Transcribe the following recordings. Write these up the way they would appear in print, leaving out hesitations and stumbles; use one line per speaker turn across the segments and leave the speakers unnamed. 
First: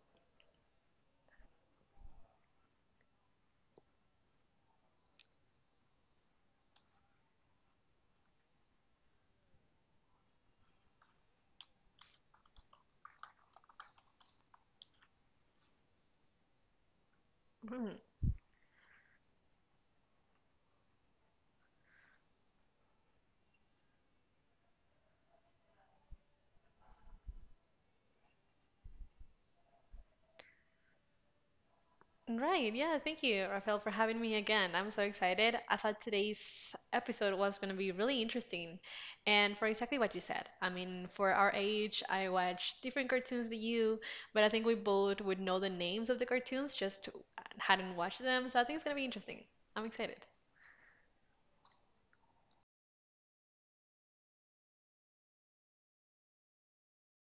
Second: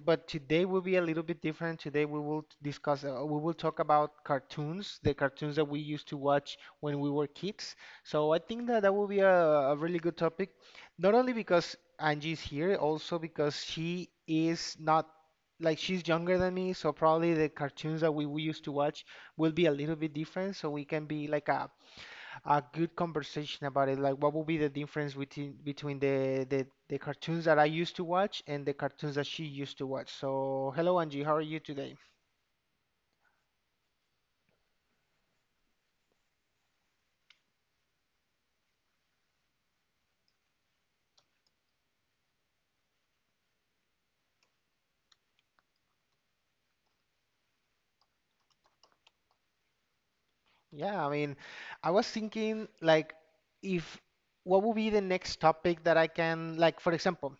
but today will be a little bit different. Today we will discuss. We will talk about cartoons, the cartoons that we used to watch when we were kids. So I think that will be a really good topic, not only because Angie's here, also because she is not, like, she's younger than me. So probably the
Mm,
cartoons that we used to watch will be a little bit different. So we can be like a good conversation about it. Like, what would be the difference between the cartoons that I used to watch and the cartoons that she used to watch? So, hello Angie, how are you today?
Right. Yeah. Thank you, Rafael, for having me again. I'm so excited. I thought today's episode was going to be really interesting. And for exactly what you said, I mean, for our age, I watch different cartoons than you, but I think we both would know the names of the cartoons, just hadn't watched them. So I think it's going to be interesting. I'm excited.
Yeah, I mean, I was thinking, like, if what would be the next topic that I can, like, for example,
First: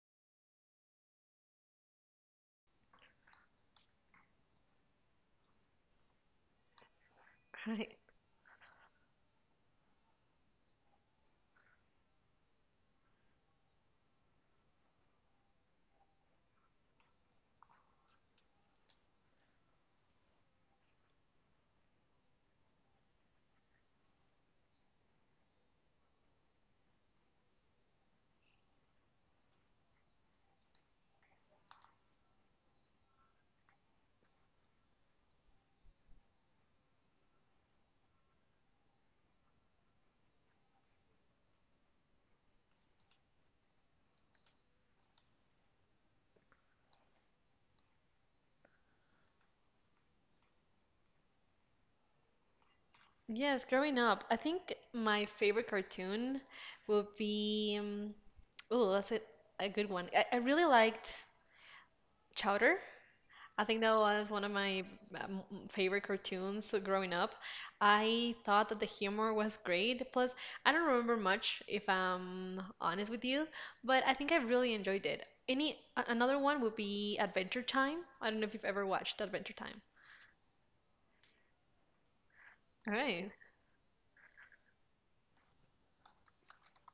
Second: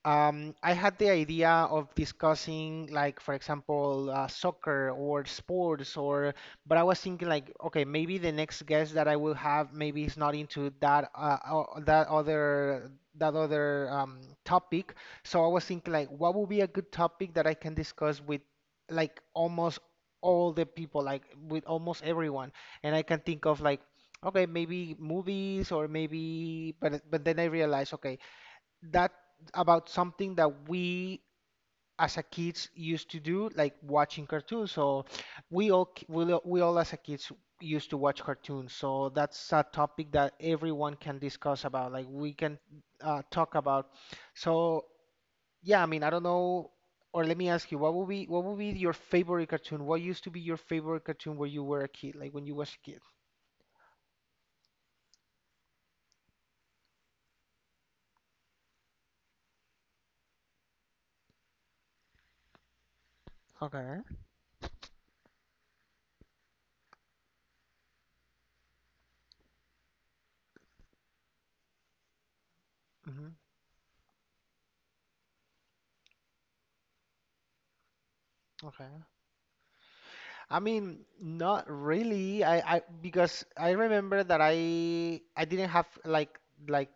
I had the idea of discussing, like, for example, soccer or sports, or but I was thinking, like, okay,
Right.
maybe the next guest that I will have maybe is not into that other topic. So I was thinking, like, what would be a good topic that I can discuss with, like, almost all the people, like, with almost everyone, and I can think of, like, okay, maybe movies or maybe, but then I realized, okay, that about something that we as a kids used to do, like watching cartoons. So we all k- we all as a kids used to watch cartoons. So that's a topic that everyone can discuss about. Like, we can talk about. So yeah, I mean, I don't know. Or let me ask you, what would be your favorite cartoon? What used to be your favorite cartoon when you were a kid, like when you was a kid?
Yes, growing up, I think my favorite cartoon would be. Oh, that's a good one. I really liked Chowder. I think that
Okay.
was one of my um, favorite cartoons growing up. I thought that the humor was great. Plus, I don't remember much, if I'm honest with
Hmm.
you, but I think I really enjoyed it. Any another one would be Adventure Time. I don't know if you've ever
Okay.
watched Adventure Time.
I mean, not really. I
All right,
Because I remember that I didn't have, like, like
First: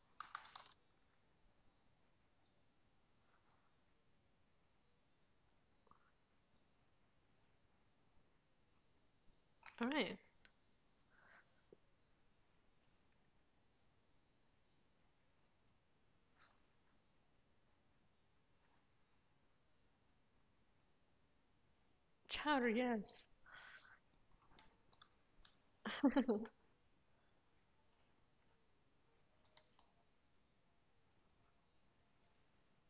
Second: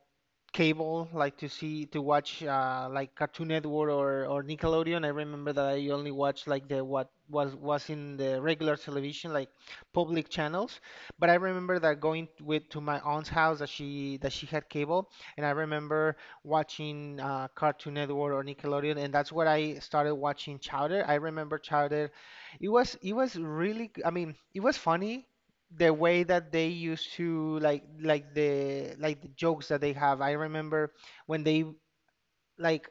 cable, like to watch like Cartoon Network, or Nickelodeon. I remember that I only watched, like, the what was in the regular television, like
all right.
public channels. But I remember that going with to my aunt's house that she had cable, and I remember watching Cartoon Network or Nickelodeon, and that's where I started watching Chowder. I remember Chowder.
Chowder,
It
yes.
was really g- I mean, it was funny the way that they used to, like, the, like the jokes that they have. I remember when they, like,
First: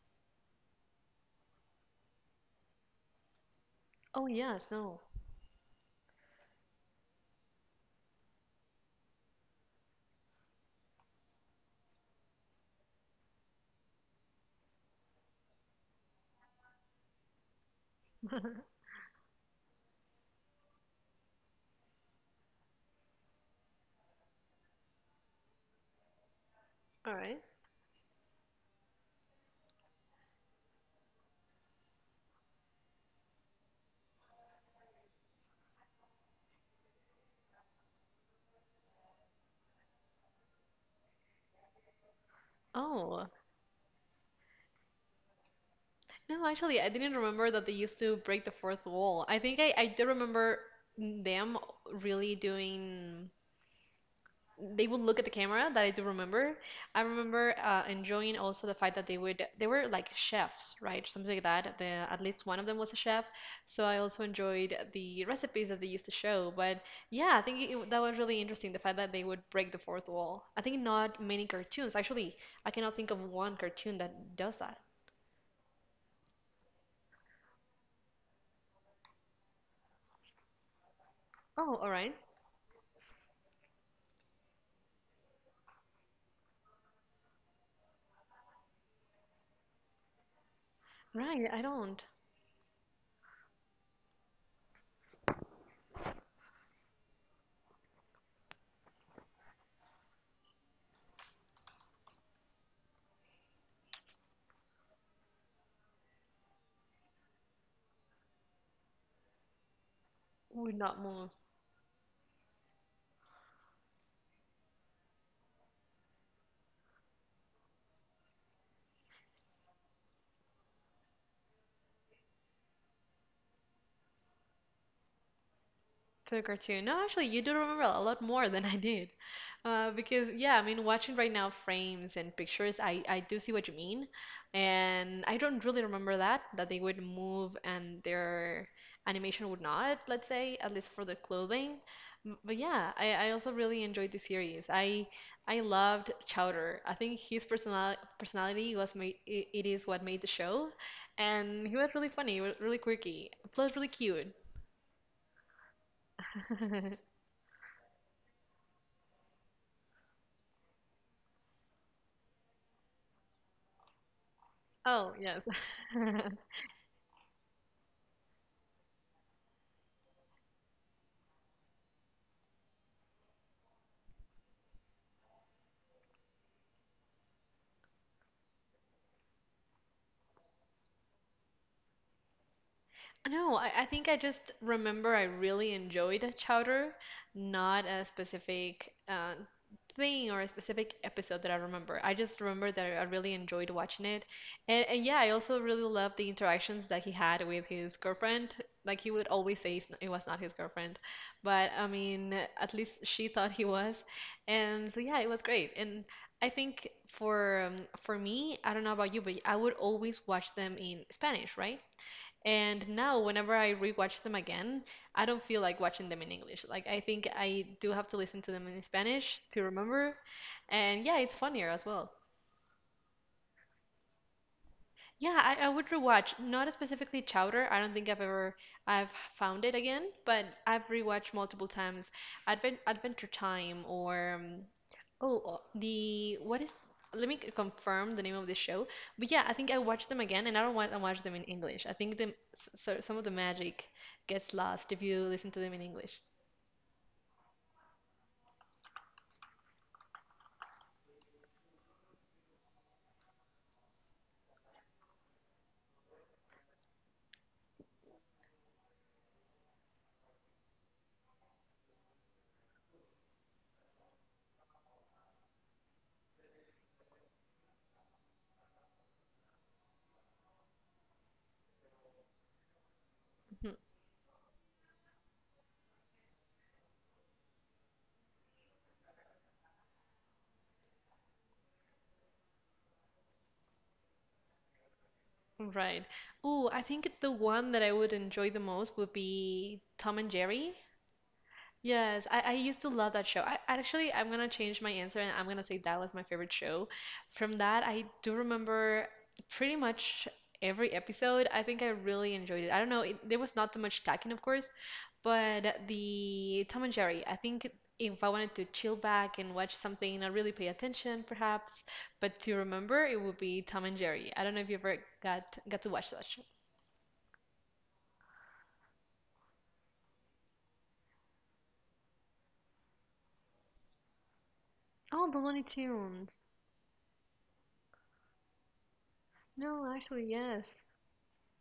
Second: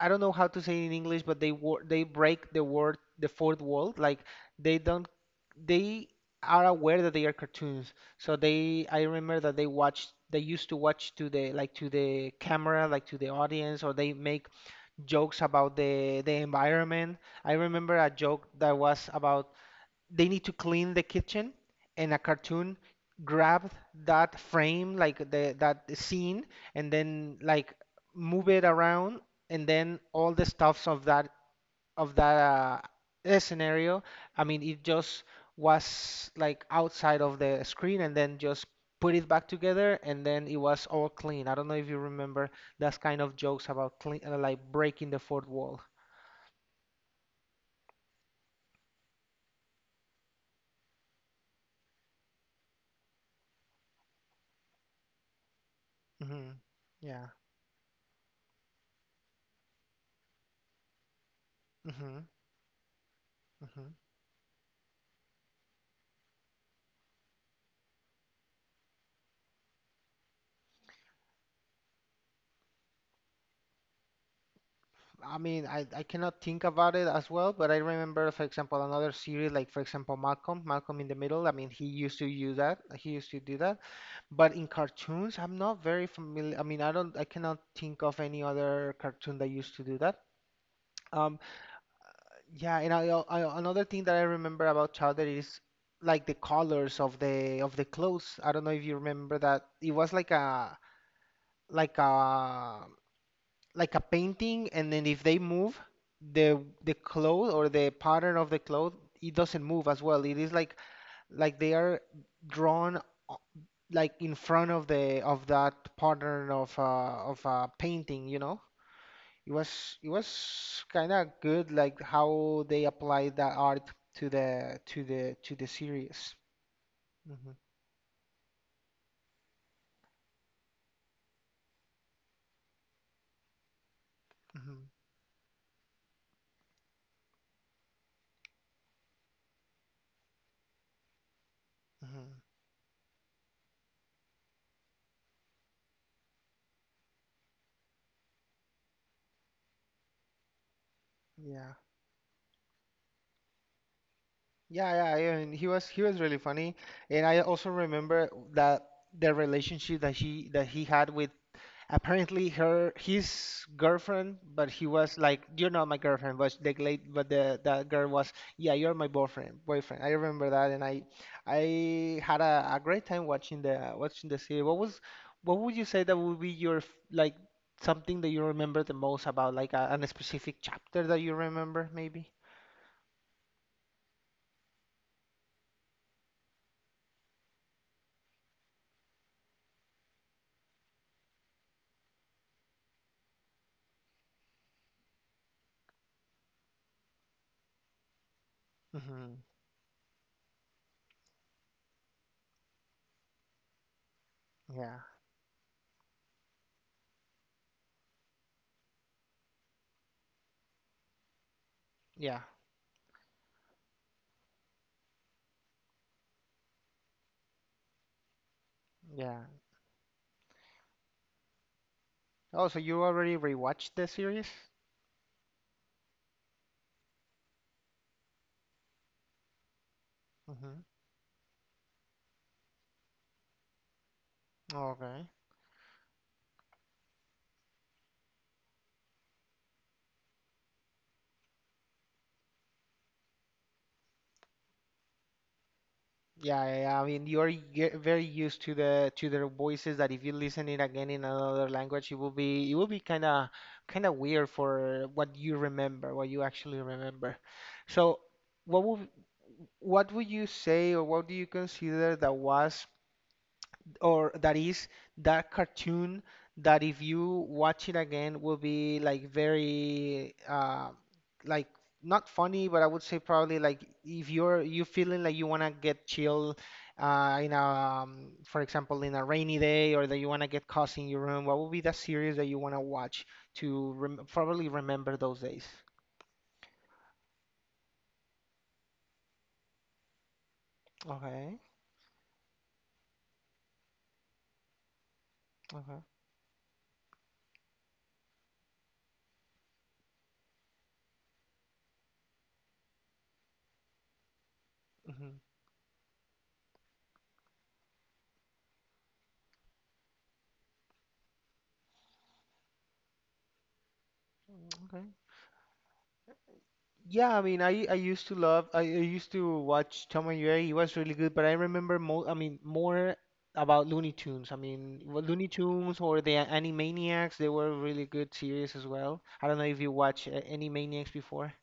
I don't know how to say it in English, but they break the fourth wall. Like,
Oh, yes,
they
no.
don't, they are aware that they are cartoons. So they, I remember that they used to watch to the, like, to the camera, like to the audience, or they make jokes about the environment. I remember a
All
joke that was about they need to clean the kitchen, and a cartoon grabbed that frame, like the that scene, and then,
right.
like, move it around, and then all the stuffs of that scenario. I mean, it just was, like, outside of the screen, and then just put it back together, and then it was all clean. I don't know if you remember that kind
Oh,
of jokes about clean, like, breaking the fourth wall.
no, actually, I didn't remember that they used to break the fourth wall. I think I do remember them really doing, they would look at the camera. That I do remember.
Hmm.
I
Yeah.
remember enjoying also the fact that they were like chefs, right? Something like that. At
Hmm.
least one of them was a chef. So
Hmm.
I also enjoyed the recipes that they used to show. But yeah, I think that was really interesting, the fact that they would break the fourth wall. I think not many cartoons. Actually, I cannot think of one cartoon that does that.
I mean, I cannot think about it as well, but I remember, for example, another series like, for example, Malcolm in the Middle. I mean,
Oh,
he
all right.
used to use that. He used to do that. But in cartoons, I'm not very familiar. I mean, I don't, I cannot think of any other cartoon that used to do that. Um,
Right, I don't.
yeah, and I another thing that I remember about Chowder is, like, the colors of the clothes. I don't know if you remember that. It was like like a a painting, and then if they move, the cloth or the pattern of the cloth, it doesn't move as well. It is,
Would
like,
not move.
they are drawn o- like, in front of the of that pattern of a painting, you know? It was, kind of good, like how they applied that art to the series.
To the cartoon. No, actually, you
Hmm.
do remember a lot more than I did. Because, yeah, I mean, watching right now frames and pictures, I do see what you mean.
Hmm.
And I don't really remember that they would move and their animation would not, let's say, at least for the clothing.
Hmm.
But yeah, I also really enjoyed the series. I loved Chowder. I think his personality was it is what made the show. And
Yeah.
he was really funny, really quirky, plus really cute.
Yeah, yeah, and he was really funny, and I also remember that the relationship that he had with apparently her his girlfriend, but he
Oh,
was
yes.
like, "You're not my girlfriend," but the late but the that girl was, "Yeah, you're my boyfriend." Boyfriend. I remember that, and I had a great time watching the series. What would you say that would be your like, something that you remember the most about, like, a specific chapter that you remember maybe?
No, I think I just remember I really enjoyed a chowder, not a specific thing or a specific episode that I remember. I just remember that I really enjoyed watching it. And yeah, I also really loved the interactions that he had with his girlfriend. Like he would
Hmm.
always say it was not his girlfriend, but I mean, at least she thought he was. And
Yeah.
so yeah, it was great. And I think for me, I don't know about you, but I would always watch them in Spanish, right?
Yeah.
And now, whenever I rewatch them again, I don't feel like watching them in English. Like, I think I do have to listen to them in Spanish
Yeah.
to remember. And yeah, it's funnier as well.
Oh, so you already rewatched the series?
Yeah, I would rewatch, not specifically Chowder. I don't think I've ever I've found it again, but
Mm-hmm.
I've rewatched multiple times Adventure Time or
Okay.
oh the what is let me confirm the name of the show. But yeah, I think I watched them again and I don't want to watch them in English. I think the s- so some of the magic gets lost if you listen to them in English.
Yeah, yeah, yeah. I mean, you're very used to the to their voices, that if you listen it again in another language, it will be kind of weird for what you remember, what you actually remember. So, what would what would you say, or what do you consider that was or that is that cartoon that if you watch it again will be, like, very, like, not funny, but I would say probably,
Mhm,
like, if you feeling like you wanna get chill in a, for example, in a rainy day or that you wanna get cozy in your room, what would be the series that you wanna watch to rem probably remember those days?
Right. Oh, I think the one that I would enjoy the most would be Tom and Jerry.
Okay,
Yes, I used to love that show. I actually I'm gonna change my answer and I'm gonna say that
okay,
was my favorite show. From that, I do remember pretty much every episode. I think I really enjoyed it. I don't know, there was not too much talking, of course,
hmm,
but the Tom and Jerry, I think if I wanted to chill back and watch something, not really pay attention perhaps, but to remember, it would be Tom and Jerry. I don't know if you ever
okay.
got got to watch that show.
Yeah, I mean, I used to watch Tom and Jerry. It was really good, but I remember more, I mean, more about Looney Tunes. I mean, well,
Oh, the
Looney
Looney
Tunes or the
Tunes.
Animaniacs, they were really good series as well. I don't know if
No,
you watch
actually, yes.
Animaniacs before.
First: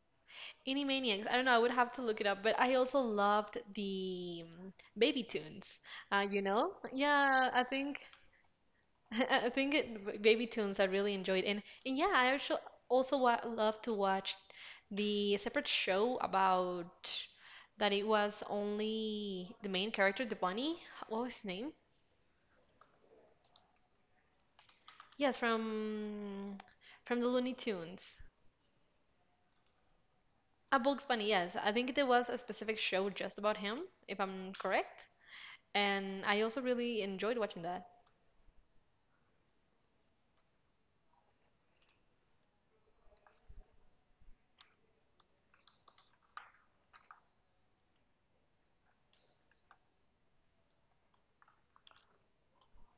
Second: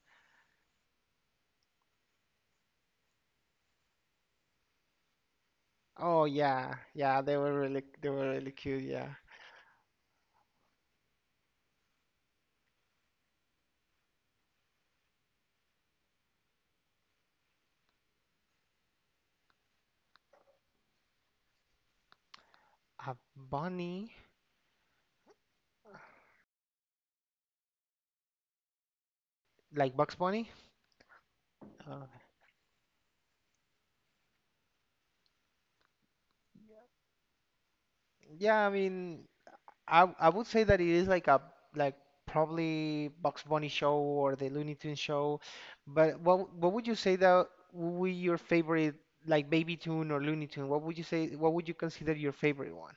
Animaniacs. I don't know. I would have to look it up, but I also loved the Baby Toons.
Oh
You know?
yeah, yeah, they
Yeah,
were
I
really
think
they were really cute, yeah.
I think Baby Toons I really enjoyed, and yeah, I actually also wa love to watch the separate show about that it was only the main character, the bunny. What was his name?
A bunny,
Yes, from the Looney Tunes.
like Bugs Bunny?
A Bugs Bunny. Yes, I think
Uh,
there was a specific show just about him, if I'm correct. And I also really enjoyed watching that.
yeah, I mean, I would say that it is, like, a, like probably Bugs Bunny show or the Looney Tunes show, but what would you say that would be your favorite, like, Baby Toon or Looney Tune? What would you say? What would you consider your favorite one?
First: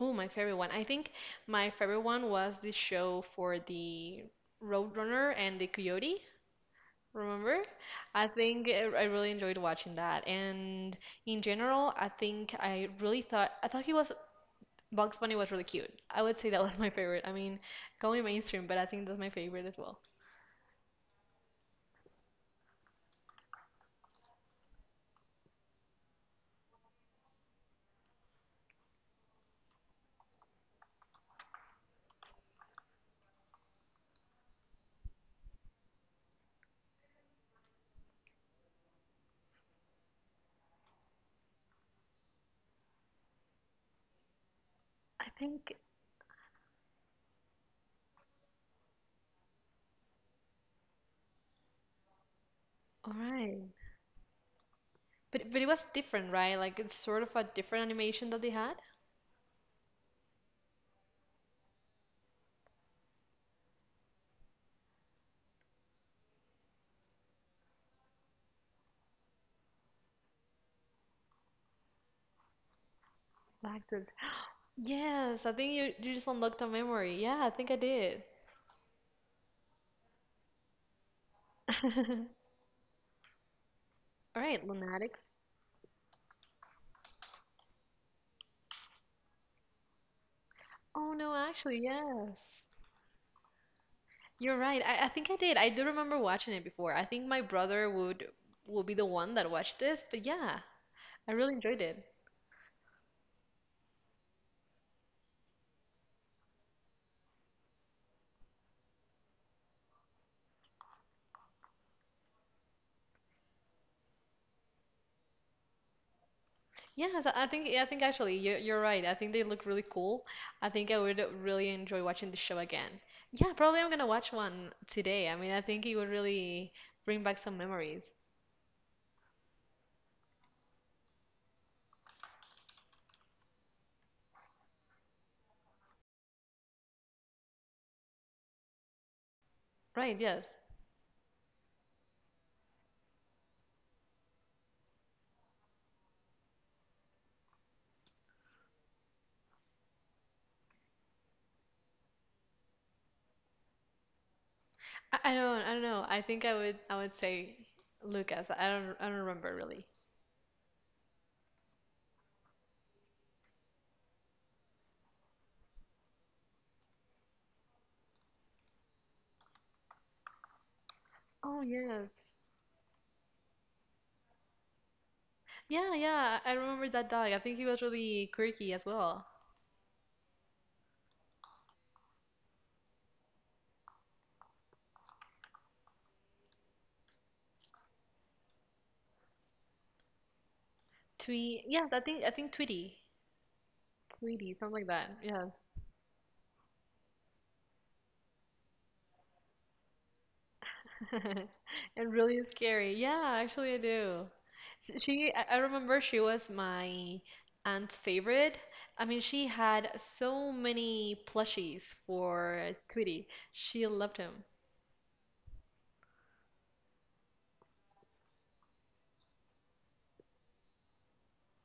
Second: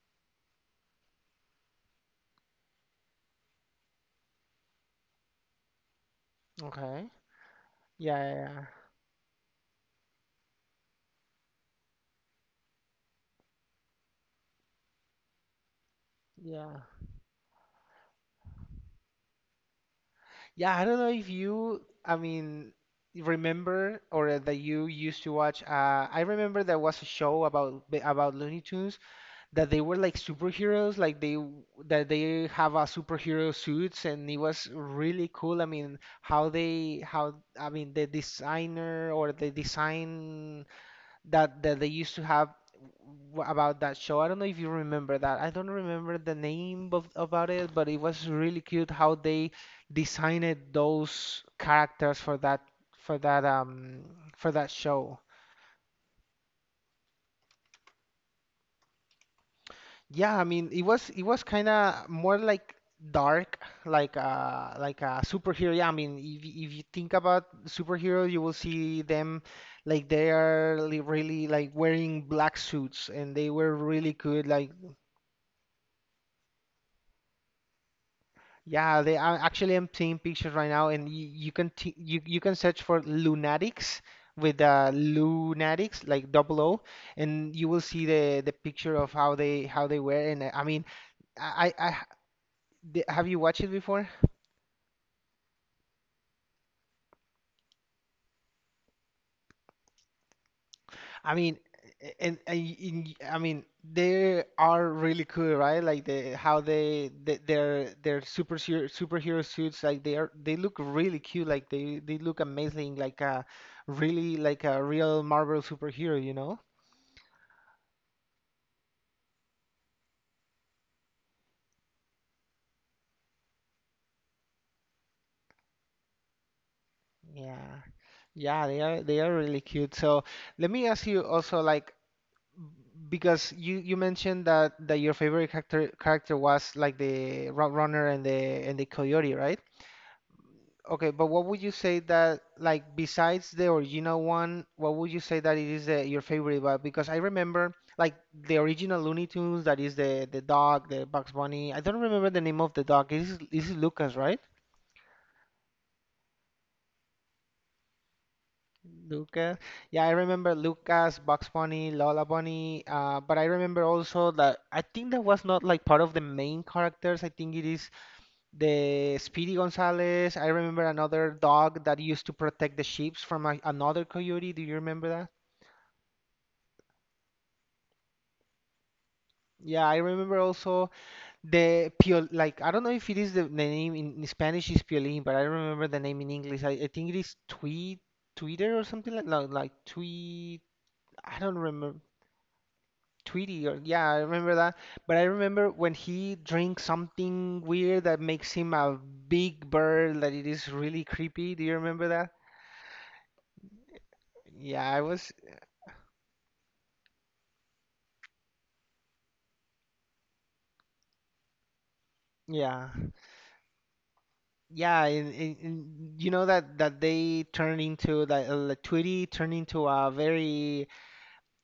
Oh, my favorite one. I think my favorite one was the show for the Roadrunner and the Coyote.
Okay.
Remember?
Yeah,
I
yeah, yeah.
think I really enjoyed watching that. And in general, I think I thought he was Bugs Bunny was really cute. I would say that was
Yeah,
my favorite. I mean, call me mainstream, but I think that's my favorite as well.
yeah, I don't know if you, I mean, remember or that you used to watch. I remember there was a show about Looney Tunes that they were, like, superheroes, like, that they have a superhero suits, and it was really cool. I mean, how I mean, the designer or the design that they used to have about that show. I don't know if you remember
I
that. I don't
think
remember the name of about it, but it was really cute how they designed those characters
all
for that
right.
um for that show.
But it was different, right? Like it's sort of a different animation that they had.
Yeah, I mean, it was kind of more, like, dark, like, like a superhero. Yeah, I mean, if you think about superhero, you will see them, like, they are, really, like, wearing black suits, and they were
Black suit.
really good. Like,
Yes, I think you, you just unlocked a memory. Yeah, I think I did.
yeah, they, I actually am seeing pictures right now, and you, you can t you you can search for lunatics
All
with
right, Lunatics.
lunatics like double O, and you will see the picture of how they were. And I mean,
Oh no,
I
actually,
I, I h-
yes.
have you watched it before?
You're right. I think I did. I do remember watching it before. I think my brother would will be the one that watched this, but yeah, I
I
really
mean,
enjoyed it.
I mean, they are really cool, right? Like, the how they, the their super superhero suits, like, they look really cute. Like, they look amazing, like a, really, like a real Marvel superhero, you know?
Yes, I think actually you're right. I think they look really cool. I think I would really enjoy watching the show again. Yeah, probably I'm gonna watch one today. I mean, I think it would really bring back some
Yeah,
memories.
yeah, they are really cute. So let me ask you also, like, b- because you mentioned that your favorite character was, like, the Roadrunner and the Coyote, right?
Right, yes.
Okay, but what would you say that, like, besides the original one, what would you say that it is your favorite? But because I remember, like, the original Looney Tunes, that is the dog, the Bugs Bunny. I don't remember the name of the dog. This is Lucas, right?
I don't know. I would say Lucas. I don't remember
Lucas.
really.
Yeah, I remember Lucas, Bugs Bunny, Lola Bunny. But I remember also that I think that was not, like, part of the main characters. I think it is the Speedy Gonzales. I remember another
Oh,
dog that used to
yes.
protect the sheep from another coyote. Do you remember that?
Yeah, yeah, I remember that dog. I think he was really quirky as well.
Yeah, I remember also the piol like I don't know if it is the name in Spanish is piolín, but I don't remember the name in English. I think it is tweet Twitter or something like tweet. I don't
Yes,
remember.
I think Tweety,
Tweety or yeah, I
Tweety,
remember
something
that.
like that.
But I
Yes,
remember when he drinks something weird that makes him a big bird that it is really creepy. Do you remember
and
that?
really scary. Yeah, actually, I do.
Yeah, I
S- She,
was
I remember she was my aunt's favorite. I mean, she had so many plushies for
yeah.
Tweety. She loved him.
Yeah, and you know that they turn into that like Tweety turned into a very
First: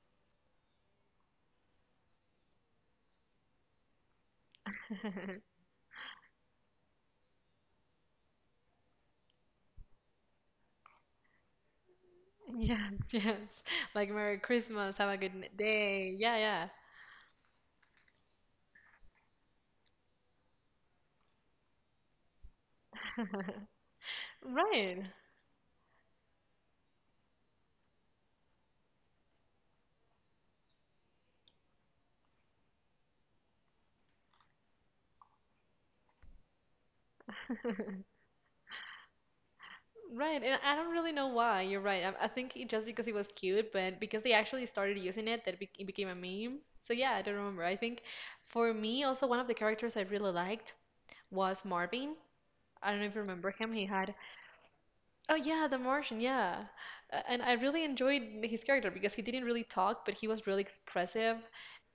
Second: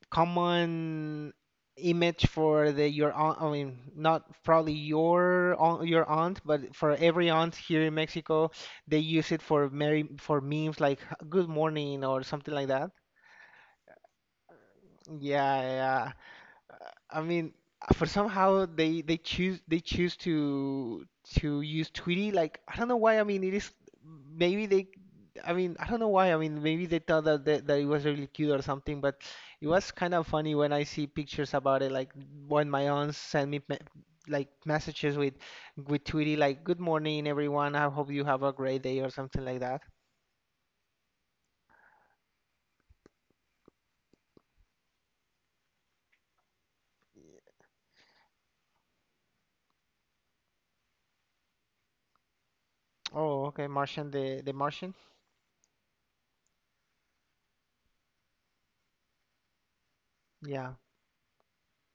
common image for the your aunt. I mean, not probably your aunt, your aunt but for every aunt here in Mexico. They use it for memes like good morning or something like that.
Yes, yes. Like Merry Christmas, have a good
Yeah, yeah.
day. Yeah, yeah.
I mean, for somehow they choose to use Tweety. Like I don't know why. I mean, it is maybe they.
Right,
I mean, I don't know why. I mean, maybe they thought that it was really cute or something. But it was kind of funny when I see pictures about it. Like when my aunts send me like messages with Tweety, like "Good morning, everyone. I hope you have a great day" or something like that.
right. And I don't really know why. You're right. I think it just because it was cute, but because they actually started using it, it became a meme. So yeah, I don't remember. I think for me, also one of the characters I really liked was Marvin. I don't know if you
Oh,
remember
okay,
him. He
Martian,
had
the Martian.
oh yeah, the Martian. Yeah, And I really enjoyed his character because he didn't really talk, but he was really
Yeah.
expressive,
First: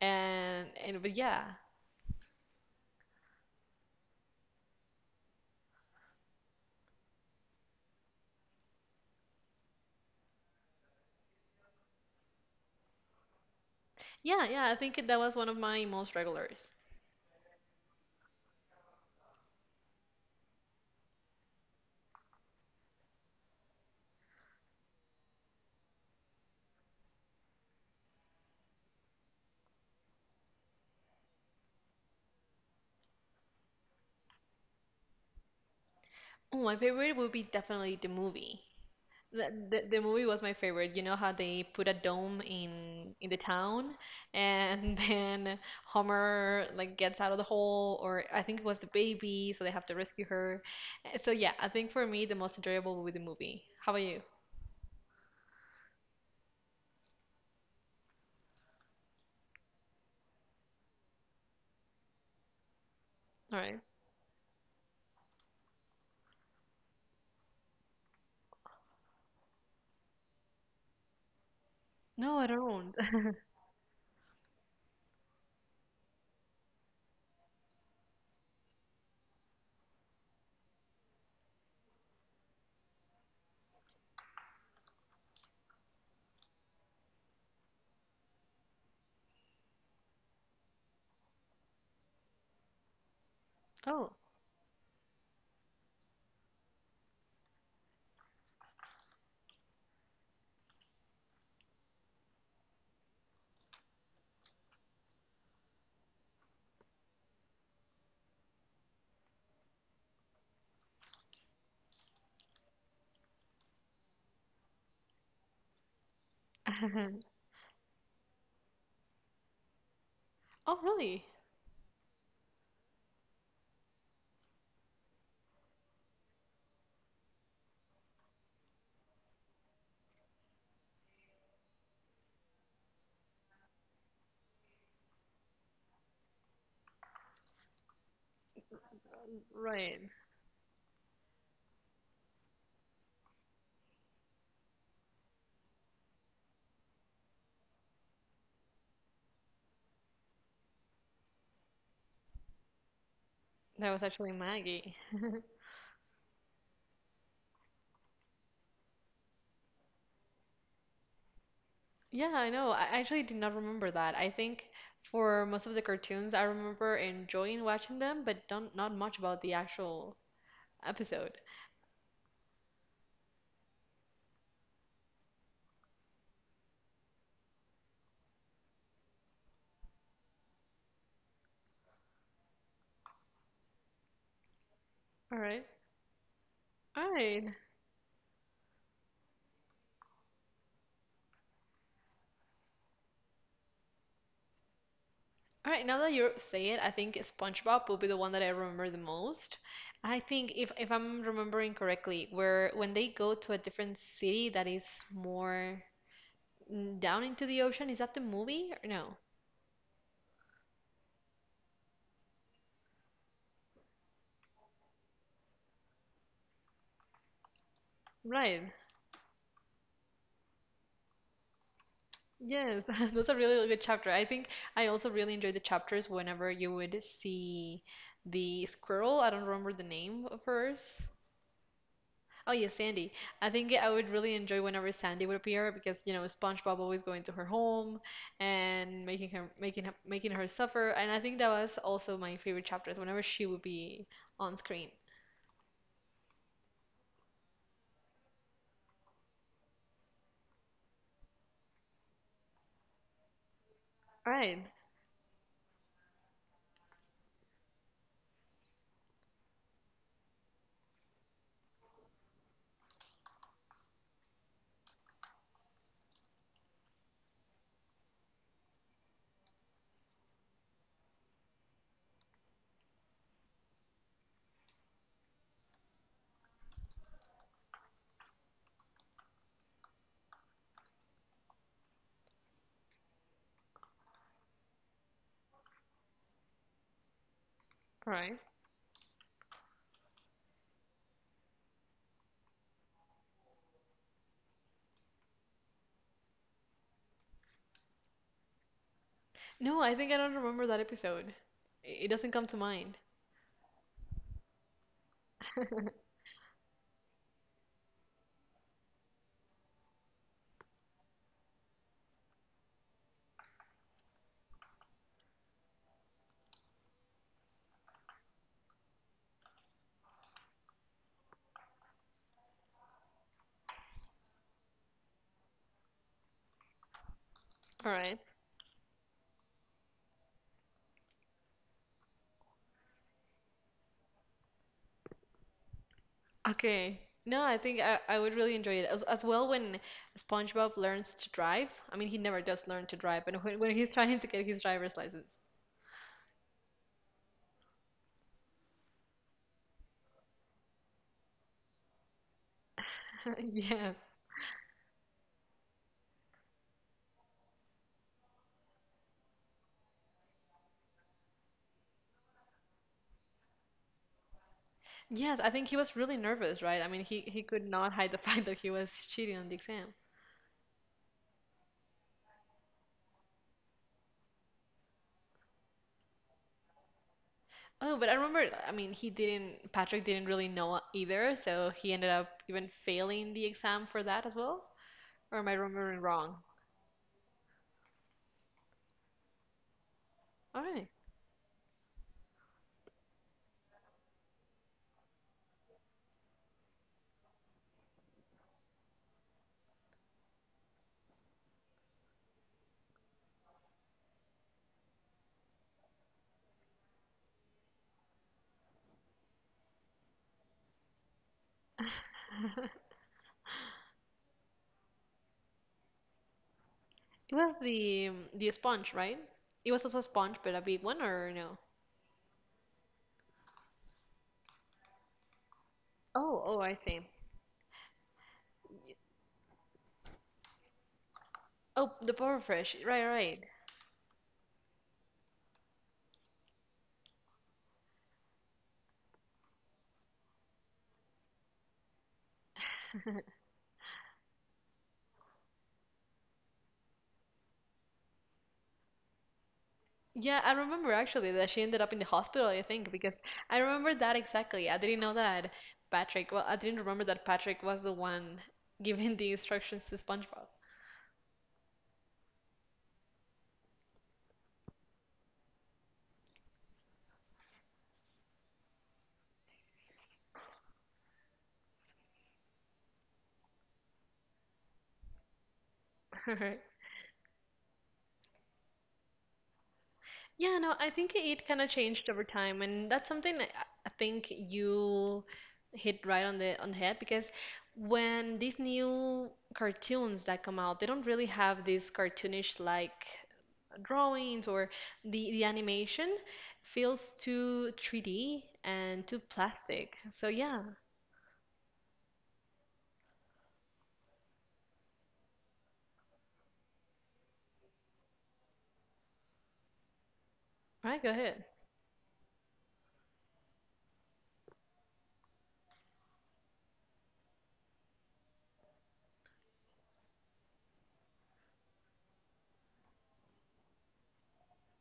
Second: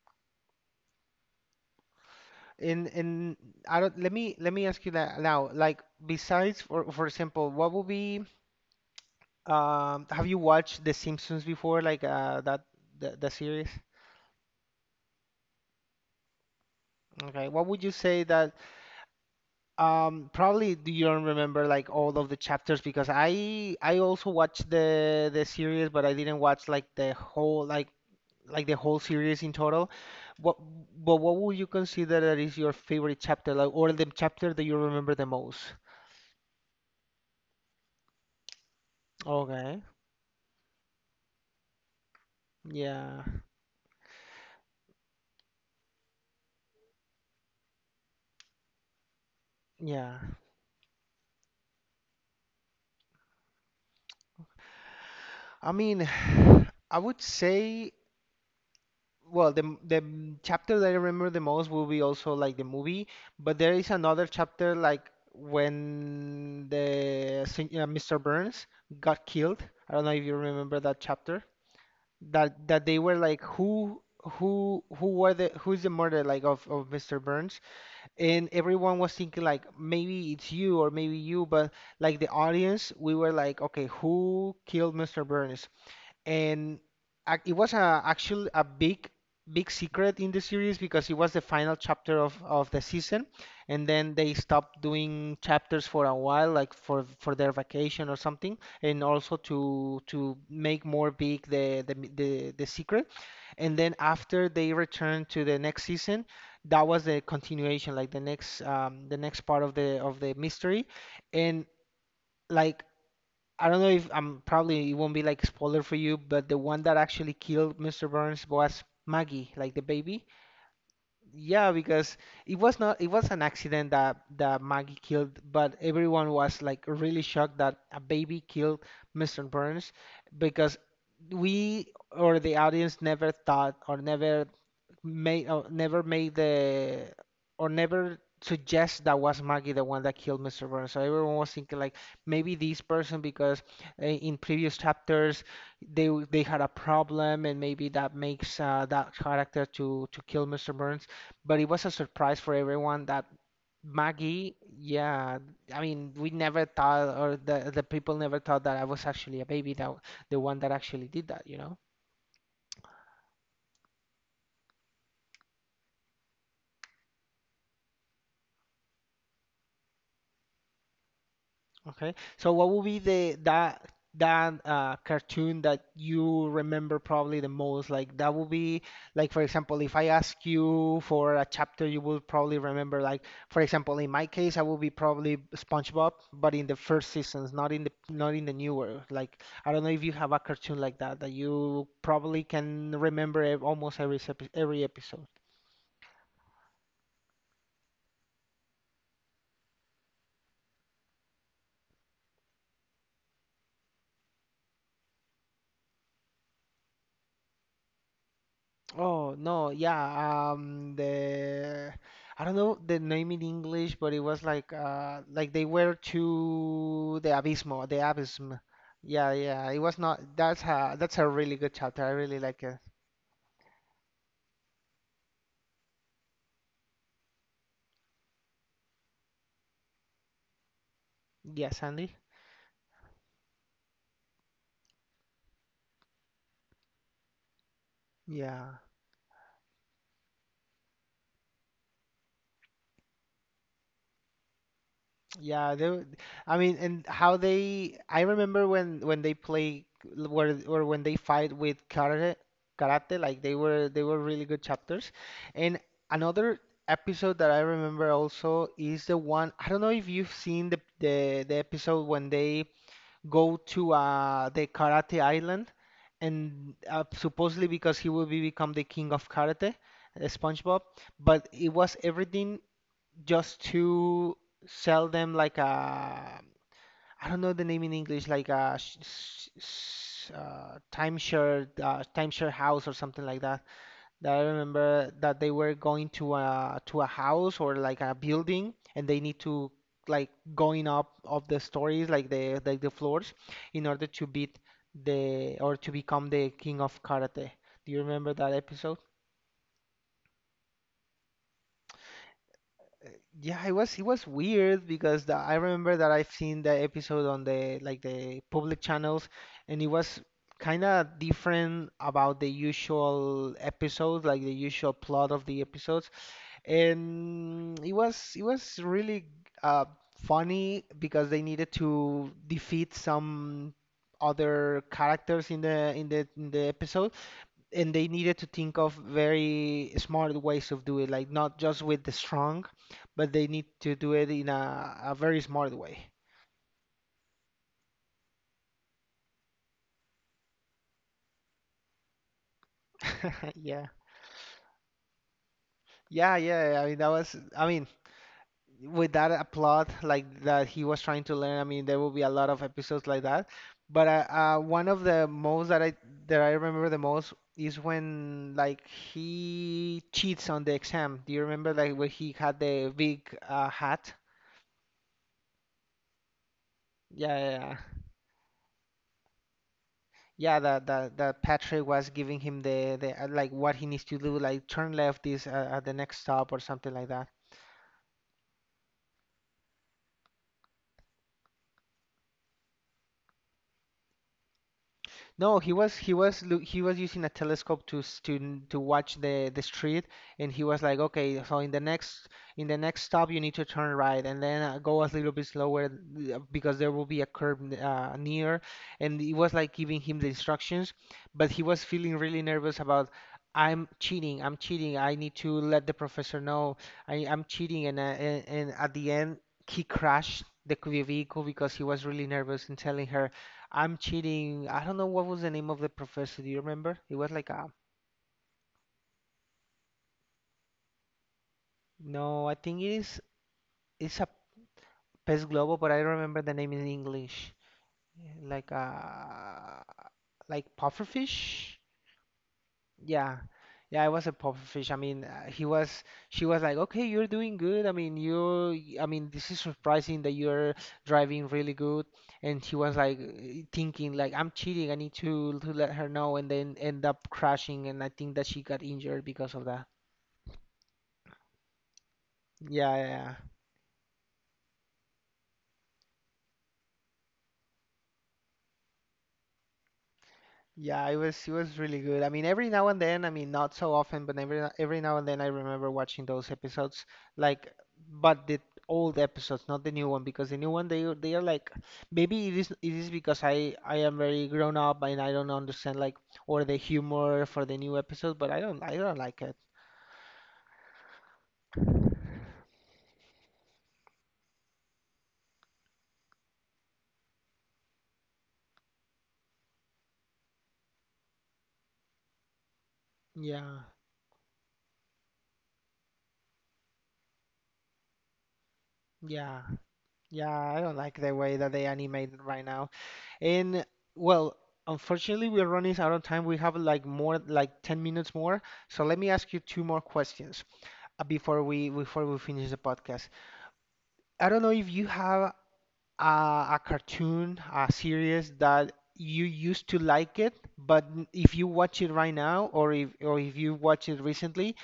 and and but yeah,
in I don't let me ask you that now. Like besides for example, what would be have you watched The Simpsons before like that, the series?
Yeah, yeah, I think that was one of my most regulars.
Okay. What would you say that probably do you don't remember like all of the chapters because I also watched the series but I didn't watch like the whole like the whole series in total. What but what would you consider that is your favorite chapter, like, or the chapter that you remember the most?
Oh, my favorite would be definitely the movie. The,
Okay.
the, the movie was my favorite. You know how they put a dome
Yeah.
in the town, and then Homer like gets out of the hole, or I think it was the baby, so they have to
Yeah.
rescue her. So yeah, I think for me the most enjoyable would be the movie. How about you?
I mean, I would say, well, chapter that I remember the most will be also like the movie, but
All
there
right.
is another chapter like when Mr. Burns got killed. I don't know if you remember that chapter.
No, I
That
don't.
they were like who's the murderer like of Mr. Burns, and everyone was thinking like maybe it's you or maybe you, but like the audience, we were like, okay, who killed Mr. Burns? And it was a actually a big secret in the series because it was the final chapter of the season, and
Oh.
then they stopped doing chapters for a while, like for their vacation or something, and also to make more big the secret. And then after they returned to the next season, that was the continuation, like the next part of the mystery. And like I don't know if I'm probably it won't be like spoiler for you, but the one that actually killed Mr. Burns was Maggie, like the baby.
Oh, really?
Yeah, because it was not, it was an accident that Maggie killed, but everyone was like really shocked that a baby killed Mr. Burns because we or the audience never thought or never made the or never suggest that was Maggie the
Right.
one that killed Mr. Burns. So everyone was thinking like maybe this person because in previous chapters they had a problem and maybe that makes that character to kill Mr. Burns. But it was a surprise for everyone that
That was actually
Maggie,
Maggie.
yeah, I mean we never thought or the people never thought that I was actually a baby the one that actually did that, you know?
Yeah, I know. I actually did not remember that. I think for most of the cartoons, I remember enjoying watching them, but don't not much about the actual episode.
Okay. So what would be the that that cartoon that you remember probably the most? Like that would be, like for example, if I ask you for a chapter, you will probably remember like for example, in my case, I will be probably
All right.
SpongeBob, but in the first
All
seasons,
right.
not in the newer. Like I don't know if you have a cartoon like that that you probably can remember almost every episode.
All right, now that you say it, I think SpongeBob will be the one that I remember the most. I think if I'm remembering correctly, where when they go to a different city that is more, down into the ocean, is that the movie or no?
Oh no, yeah. The I don't know the name in English, but it was like they were to the abismo, the abysm.
Right.
Yeah, yeah. It was not. That's a really good chapter. I really like it.
Yes, that's a really good chapter. I think I also really enjoyed the chapters whenever you would see the squirrel. I don't remember the name of hers.
Yes, Andy.
Oh yeah, Sandy. I think I would really enjoy whenever Sandy would appear because you know SpongeBob always going to her home
Yeah.
and making her suffer. And I think that was also my favorite chapters whenever she would be on screen.
Yeah, they. I mean, and how they. I remember when they play where or when they fight with karate. Like they were
All
really good
right,
chapters. And another episode that I remember also is the one. I don't know if you've seen the, the episode when they go to the karate island, and supposedly because he will be become the king of karate, SpongeBob. But it was everything just to sell them like a, I don't know the name in English, like a timeshare house or something like that. That I remember that they were going to a house or like
all
a
right.
building, and they need to like going up of the stories, like the floors, in order to beat the or to become the king of karate. Do you remember that episode?
No, I think I don't remember that episode. It doesn't come to mind.
Yeah, it was weird because I remember that I've seen the episode on the public channels, and it was kind of different about the usual episodes, like the usual plot of the episodes, and it was really uh, funny because they needed to defeat some other characters in the episode, and
All
they
right.
needed to think of very smart ways of do it, like not just with the strong, but they need to do it in a very smart way.
Okay. No, I think I would really enjoy it as well when SpongeBob learns to drive. I mean, he never does learn to drive, but when
Yeah.
he's trying to get his driver's license.
Yeah, yeah. I mean, that was, I mean, with that plot like that he was trying to learn, I mean, there will be a lot of episodes like that.
Yeah.
But one of the most that I remember the most is when like he cheats on the exam. Do you remember like when he had the big hat?
Yes, I think he was really nervous, right? I mean,
Yeah,
he could
yeah.
not hide the fact that he was cheating on the exam.
Yeah, that Patrick was giving him the like what he needs to do, like turn left this at the next stop or something like that.
Oh, but I remember, I mean, he didn't, Patrick didn't really know either, so he ended up even failing the exam for that as well. Or am I
No, he was
remembering
he was
wrong?
loo- he was using a telescope to s- to n- to watch the street, and he
All
was
right.
like, okay, so in the next stop you need to turn right, and then go a little bit slower because there will be a curb near, and it was like giving him the instructions, but he was feeling really nervous about. I'm cheating. I'm cheating. I need to let the professor know I'm cheating. And at the end, he crashed the vehicle because he was really nervous in telling her, I'm cheating. I don't know what was the name of the professor. Do you remember? It was
It
like
was
a.
the sponge, right? It was also a sponge, but a big one, or no?
No. I think it is. It's a pez globo, but I don't remember
Oh,
the
oh,
name
I
in
see.
English. Like a, like pufferfish.
Oh, the Power Fresh. Right,
Yeah,
right.
yeah. It was a pufferfish. I mean, he was. She was like, okay, you're doing good. I mean, you. I mean, this is surprising that you're driving really good. And he was like thinking like, I'm cheating. I need to let her know, and then end up crashing. And I think that she got injured because of that.
Yeah, I remember actually that she ended up in the hospital, I think,
Yeah, yeah,
because
yeah.
I remember that exactly. I didn't know that Patrick, well, I didn't remember that Patrick was the one giving the instructions to SpongeBob.
Yeah, it was really good. I mean, every now and then, I mean, not so often, but every no- every now and then, I remember watching those episodes, like, but the old episodes, not the new one, because the new one they are like, maybe it is because I am very grown up and I don't understand like or the humor for the new episode, but I don't like it.
Yeah, no, I think it kind of changed over time, and that's something that I think you hit right on the head because when these new cartoons that come out, they don't really have these cartoonish like
Yeah,
drawings or the animation feels too 3D and too
yeah,
plastic. So
yeah.
yeah, all
I don't like the way that they animate it right now. And well, unfortunately, we're running out of time. We have like 10 minutes more. So let me ask you two more questions
right, go ahead.
before we finish the podcast. I don't know if you have a cartoon, a series that you used to like it, but if you watch it right now, or if you watch it recently,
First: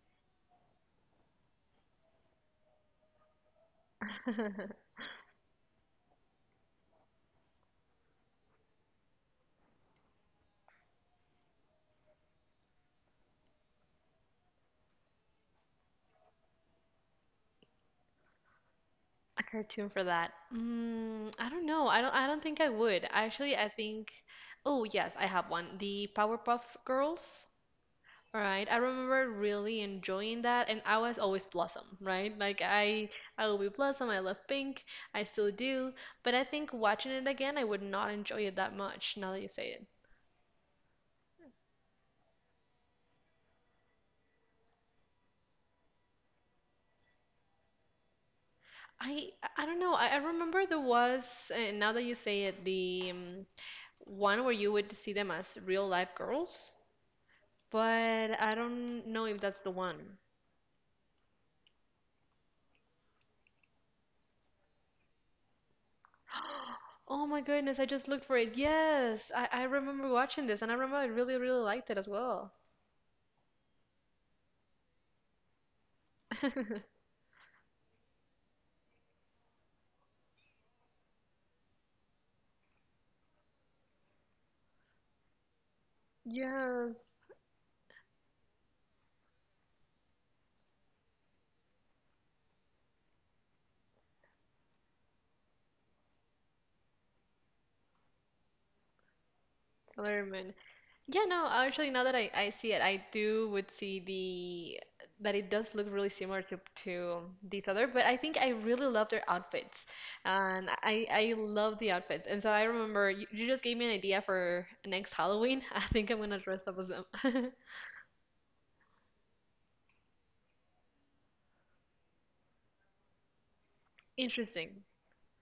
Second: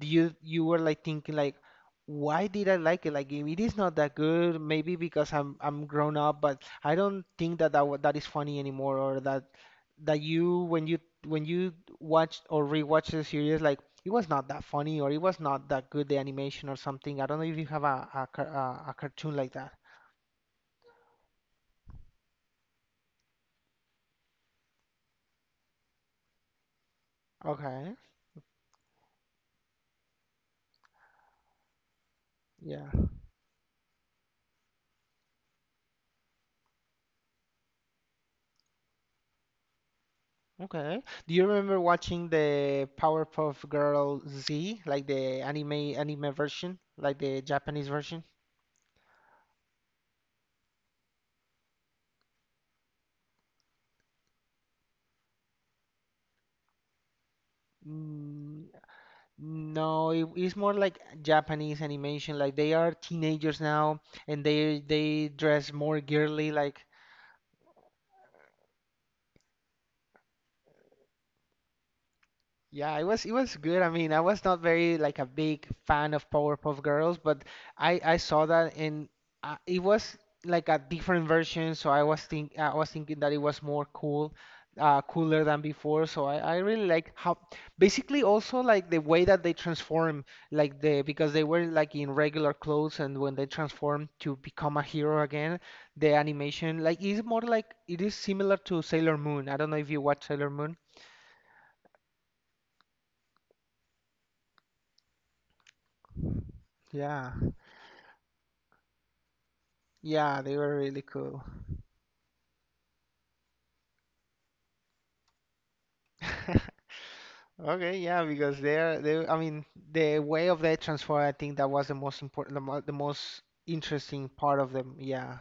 you were like thinking like, why did I like it? Like if it is not that good. Maybe because I'm grown up, but I don't think that that is funny anymore, or that you when you watch or rewatch the series. It was not that funny, or it was not that good, the animation or something. I don't know if you have a cartoon
A
like that.
cartoon for that. I don't know. I don't think I would. Actually, I think oh yes, I have one. The Powerpuff Girls.
Okay.
All right. I remember really enjoying that and I was always Blossom, right? Like
Yeah.
I I will be Blossom. I love pink. I still do, but I think watching it again, I would not enjoy it that much now that you say it.
Okay. Do you remember watching the Powerpuff Girl Z, like the anime version, like the Japanese version?
I I don't know. I remember there was now that you say it the one where you would see them as real life girls. But I
Mm,
don't know if that's the
no,
one.
it's more like Japanese animation. Like they are teenagers now, and they dress more girly. Like
Oh my goodness, I just looked for it. Yes, I remember watching this and I remember I really, really liked it as well.
yeah, it was good. I mean, I was not very like a big fan of Powerpuff Girls, but I saw that and it was like a different version, so I was thinking that it was more cool, cooler than before. So I really
Yes,
like how basically also like the way that they transform, like the because they were like in regular clothes and when they transform to become a hero again, the animation like is more like it is similar to Sailor Moon. I don't know if you watch Sailor
Colorman.
Moon.
Yeah, no, actually now that I see it, I do would see the that it does look really similar to
Yeah.
these other, but I think I really love their outfits.
Yeah, they
And
were really
I
cool.
love the outfits. And so I remember you, you just gave me an idea for next Halloween. I think I'm gonna dress up as them.
Okay, yeah, because they're they. I mean, the way of their transfer. I think that was the most important, the most interesting part of
Interesting.
them. Yeah.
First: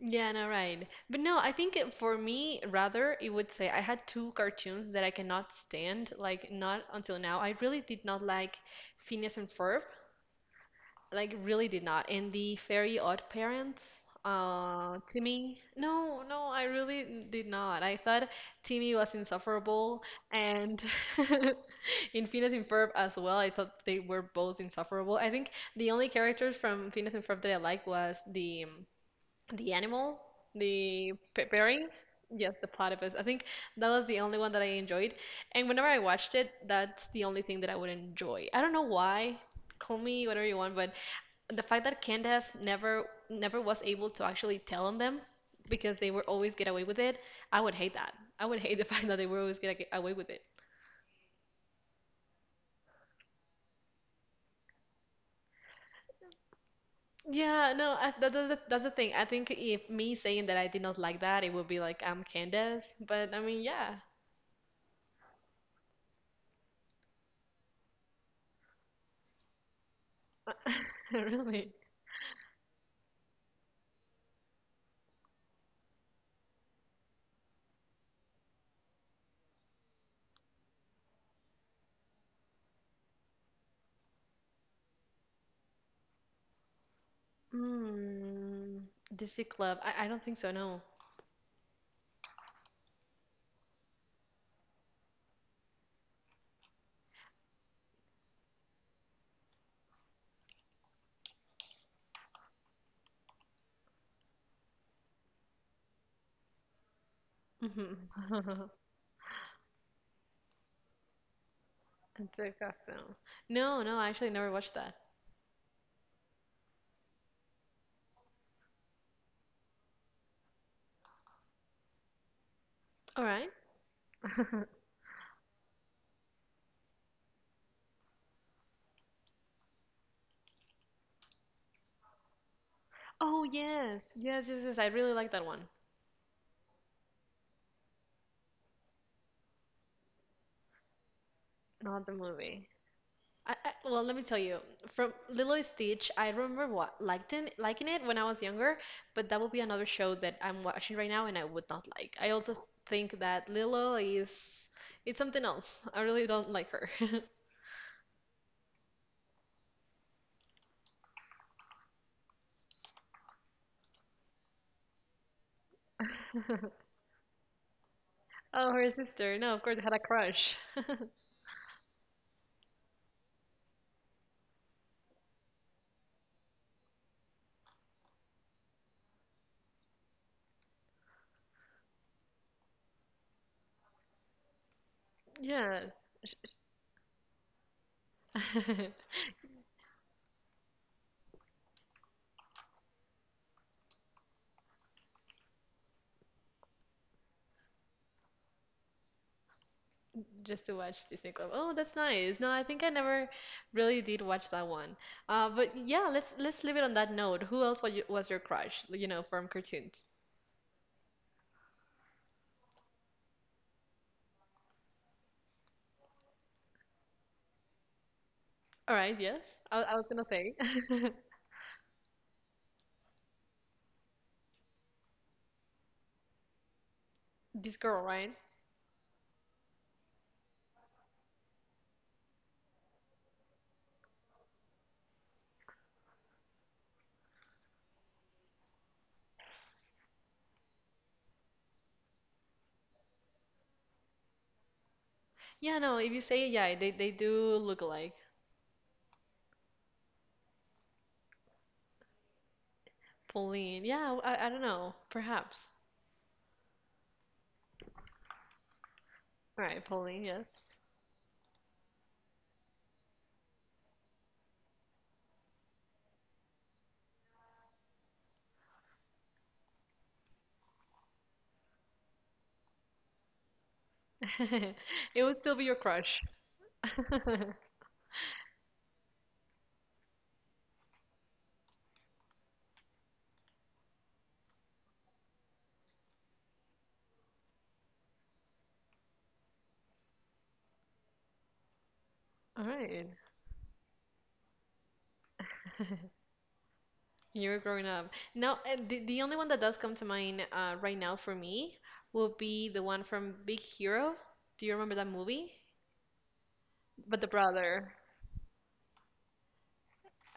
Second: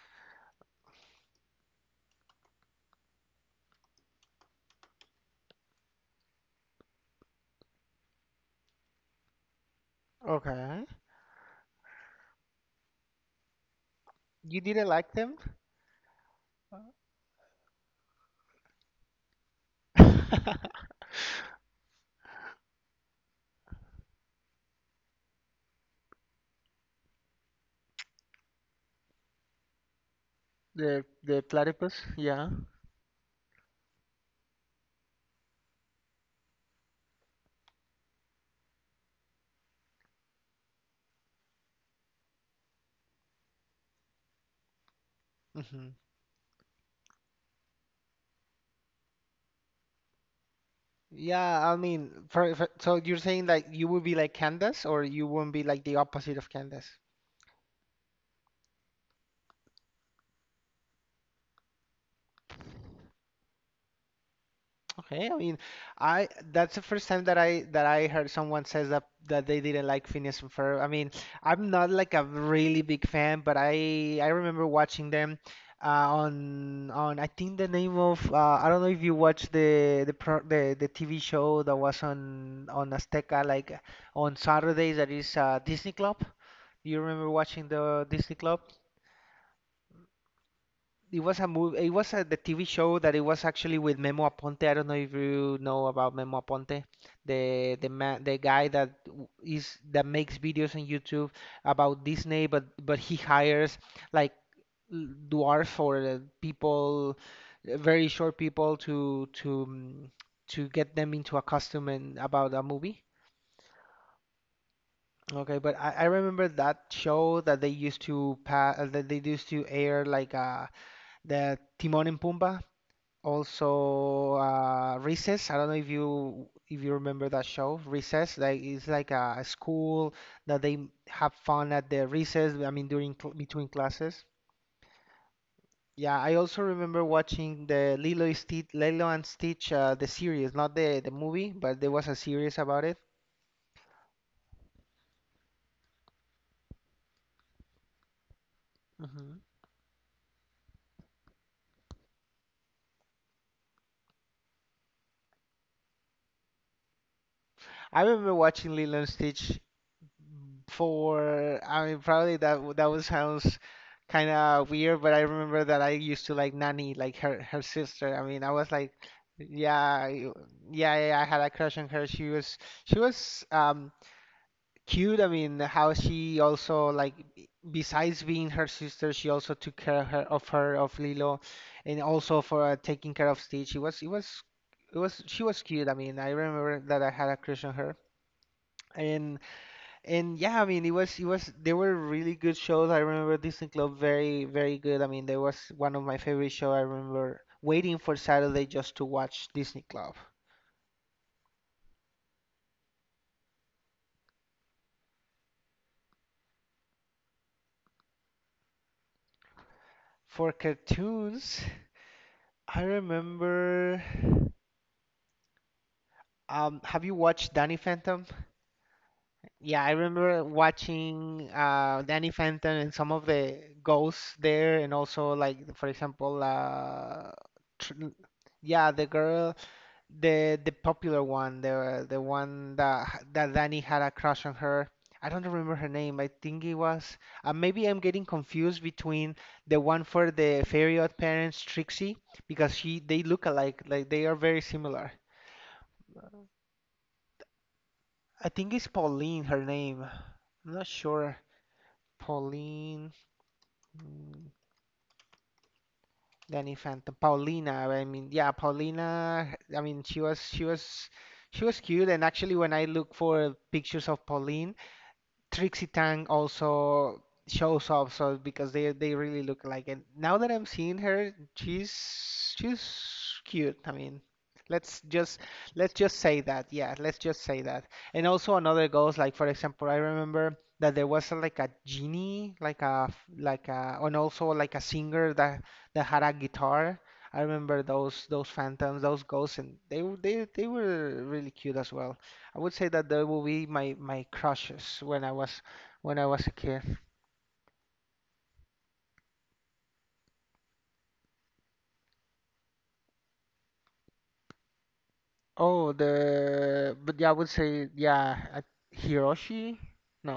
Yeah, no, right. But no, I think it- for me, rather, it would say I had two cartoons that I cannot stand, like not until now. I really did not like Phineas and Ferb,
Okay.
like really did not. And the Fairy Odd Parents,
You didn't like them?
Timmy. No, no, I really n- did not. I thought Timmy was insufferable, and in Phineas and Ferb as well, I thought they were both insufferable. I think the only characters from Phineas and Ferb that I liked was the the animal,
The
the
the
p- pairing.
platypus. Yeah.
Yes, the platypus. I think that was the only one that I enjoyed. And whenever I watched it, that's the only thing that I would enjoy. I don't know why. Call me whatever you want, but the fact that Candace never was able to actually tell on them
Hmm.
because they would always get away with it, I would hate that. I would hate the fact that they would always get like, away with it.
Yeah. I mean, so you're saying like you would be like Candace, or you wouldn't be like the opposite of Candace?
Yeah, no, I, that, that's the thing. I think if me saying that I did not like that, it would be like I'm Candace. But I mean, yeah,
Okay, I mean, I that's the first time that I heard someone says that that they didn't like Phineas and Ferb. I mean, I'm
really.
not like a really big fan, but I remember watching them on I think the name of I don't know if you watch the the TV show that was on Azteca like on Saturdays that is Disney Club. You remember watching the Disney Club?
Mm, Disney Club. I don't think so, no.
It was a movie. It was a, the TV show that it was actually with Memo Aponte. I don't know if you know about Memo Aponte, the the guy that is that makes videos on YouTube about Disney, but he hires like dwarfs or people,
hmm
very short people to to get them into a costume and
It's a
about a movie.
custom. No, no, I actually never watched that.
Okay, but I remember that show that they used to pa that they used to air like the Timon and Pumbaa.
All right.
Also, Recess. I don't know if you remember that show, Recess. Like it's like a school that they have fun at the recess. I mean, during cl
Oh,
between
yes.
classes.
Yes, yes, yes. I really like that one.
Yeah, I also remember watching the Lilo and Stitch, the series, not the movie, but there
Not
was
the
a series
movie.
about it.
Well, let me tell you. From Lilo and Stitch, I remember what liking it when I was younger, but that
Hmm.
would be another show that I'm watching right now and I would not like. I also think that Lilo is it's something else. I really don't like her.
I remember watching Lilo and Stitch for I mean probably that would sounds kind of weird, but I remember that I used to like Nani, like her sister. I mean, I was
Oh, her
like,
sister. No, of course, I had a
yeah,
crush.
yeah, I had a crush on her. She was she was cute. I mean, how she also like besides being her sister, she also took care of her of Lilo, and also for taking care of Stitch. It was she was cute. I
Yes.
mean, I remember that I had a crush on her. And yeah, I mean, it was they were really good shows. I remember Disney Club very very good. I mean, there was one of my favorite show. I remember waiting for Saturday just to watch Disney Club.
Just to watch Disney Club. Oh, that's nice. No, I think I never really did watch that one. But yeah, let's leave it on that note. Who else was, you, was your crush, you know, from cartoons?
For cartoons, I remember. Have you watched Danny Phantom?
All right, yes.
Yeah, I
I was gonna
remember
say
watching Danny Phantom and some of the ghosts there, and also like for example,
this
tr
girl, right?
yeah, the girl. The popular one, the one that Danny had a crush on her. I don't remember her name. I think it was. Maybe I'm getting confused between the one for the Fairy Odd Parents, Trixie, because she they look alike. Like they are very similar.
Yeah, no, if you say yeah, they do look alike.
I think it's Pauline, her name. I'm not sure. Pauline,
Pauline. Yeah, I
mm,
don't know. Perhaps.
Danny Phantom, Paulina. I mean, yeah, Paulina.
All
I
right,
mean,
Pauline, yes.
she was cute. And actually, when I look for pictures of Pauline. Trixie Tang also shows up so because they really look alike. And now that I'm seeing her, she's cute. I mean, let's
It would
just
still be your
let's just
crush.
say that. Yeah, let's just say that. And also another goes like for example, I remember that there was like a genie, like a and also like a singer that had a guitar. I remember those phantoms, those ghosts, and they were really cute as well. I
All
would say
right.
that there will be my crushes when I was a kid.
You're growing up. Now, the only one that does come to mind right now for me will be the one from Big Hero. Do you remember that movie?
Oh, the but
But the
yeah, I would say
brother.
yeah, I, Hiroshi.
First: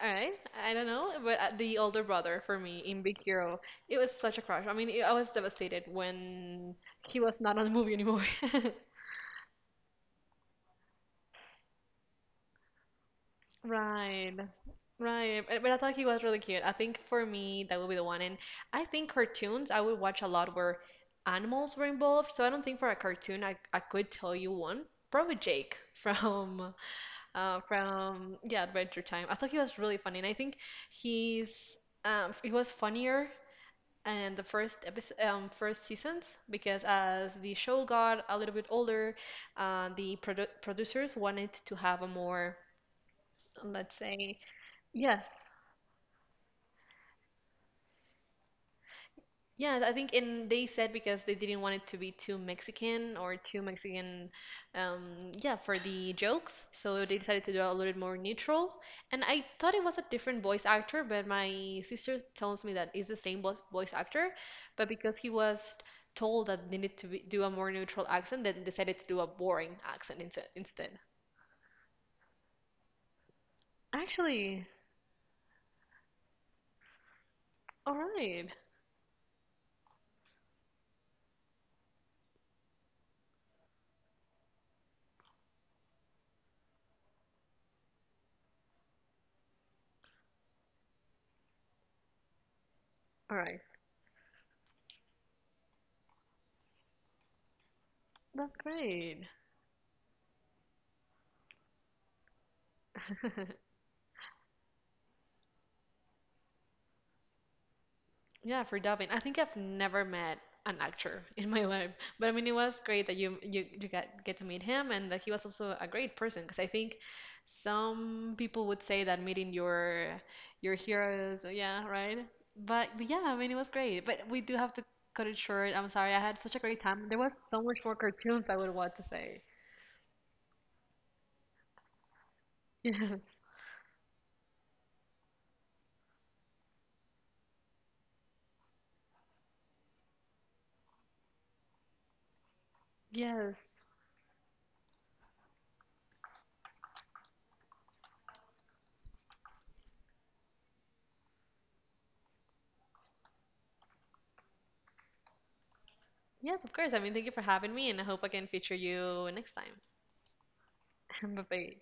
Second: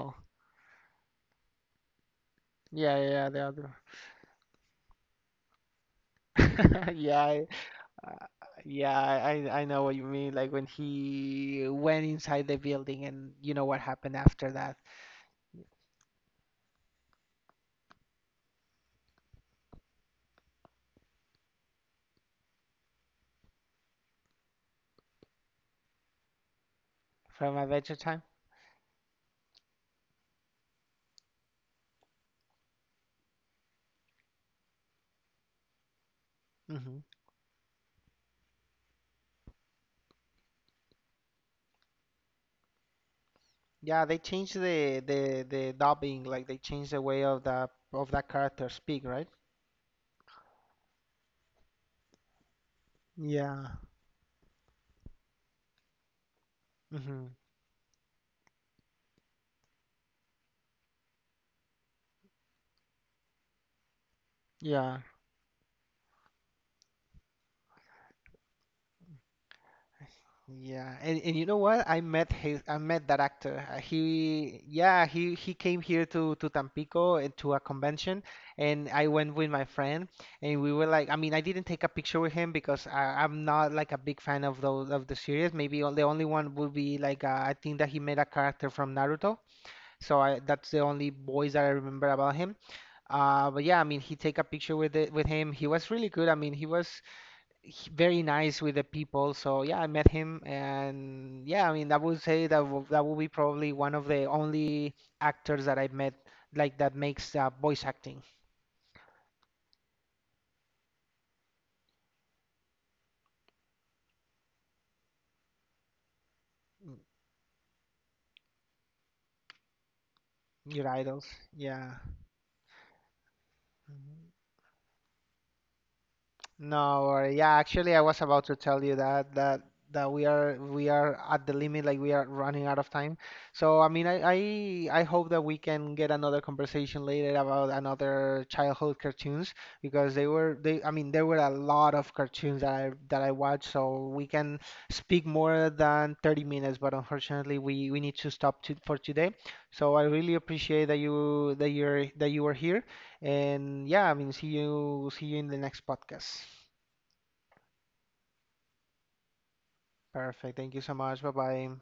All right. I don't know, but the older brother for me
yeah,
in Big
the
Hero,
other.
it was such a crush. I mean, I was devastated when he
Yeah,
was not on the movie anymore.
uh, yeah, I know what you mean. Like when he went inside the building, and you know what happened
Right.
after that
Right. But I thought he was really cute. I think for me, that would be the one. And I think cartoons, I would watch a lot where animals were involved. So I don't think for a cartoon, I could tell you one. Probably Jake from
from Adventure Time.
yeah Adventure Time. I thought he was really funny, and I think he's he was funnier in the first episode, first seasons because
Hmm.
as the show got a little bit older, the producers wanted to have a more let's
Yeah, they
say
changed the
Yes.
the dubbing. Like they changed the way of the of that character speak, right?
Yeah, I think and they said because they didn't want it to be too Mexican or too
Yeah.
Mexican, yeah, for the jokes. So they
Hmm.
decided to do a little bit more neutral. And I thought it was a different voice actor, but my sister tells me that it's the same voice actor, but
Yeah.
because he was told that they needed to be, do a more neutral accent, then decided to do a boring accent inse-
Yeah,
instead.
and you know what? I met that actor. He,
Actually,
yeah, he came here to Tampico and to a
all
convention,
right,
and I went with my friend, and we were like, I mean, I didn't take a picture with him because I'm not like a big fan of those of the series. Maybe the only one would be like I think that he made a character from Naruto, so that's the only boys that I remember about him.
all right,
But yeah, I mean, he take a picture with it with him. He was really good. I mean, very
that's
nice with the
great.
people. So yeah, I met him, and yeah, I mean, I would say that that will be probably one of the only actors that I met like that makes voice acting.
Yeah, for dubbing. I think I've never met an actor in my life, but I mean, it was great that you got get to meet him and that he was also a great person. Because I think
Mm,
some people would say that meeting your
your idols.
heroes, yeah,
Yeah.
right. But yeah, I mean, it was great. But
Mhm.
we do have to cut it short. I'm sorry. I had such a great
No,
time. There
or
was
yeah,
so much more
actually, I was about
cartoons I
to
would
tell you
want to
that
say.
that that we are at the limit, like we are running out of time.
Yes,
So I mean, I hope that we can get another conversation later about another childhood cartoons because they were they I mean there were a lot of cartoons that I
yes,
watched, so we can speak more than 30 minutes, but unfortunately we need to for today. So I really appreciate that you that you're that you were here and yeah, I mean, see you in the next podcast.
yes. Of course. I mean, thank you for having me, and I hope I can feature you next time.
Perfect. Thank you so much. Bye
Bye
bye.
bye.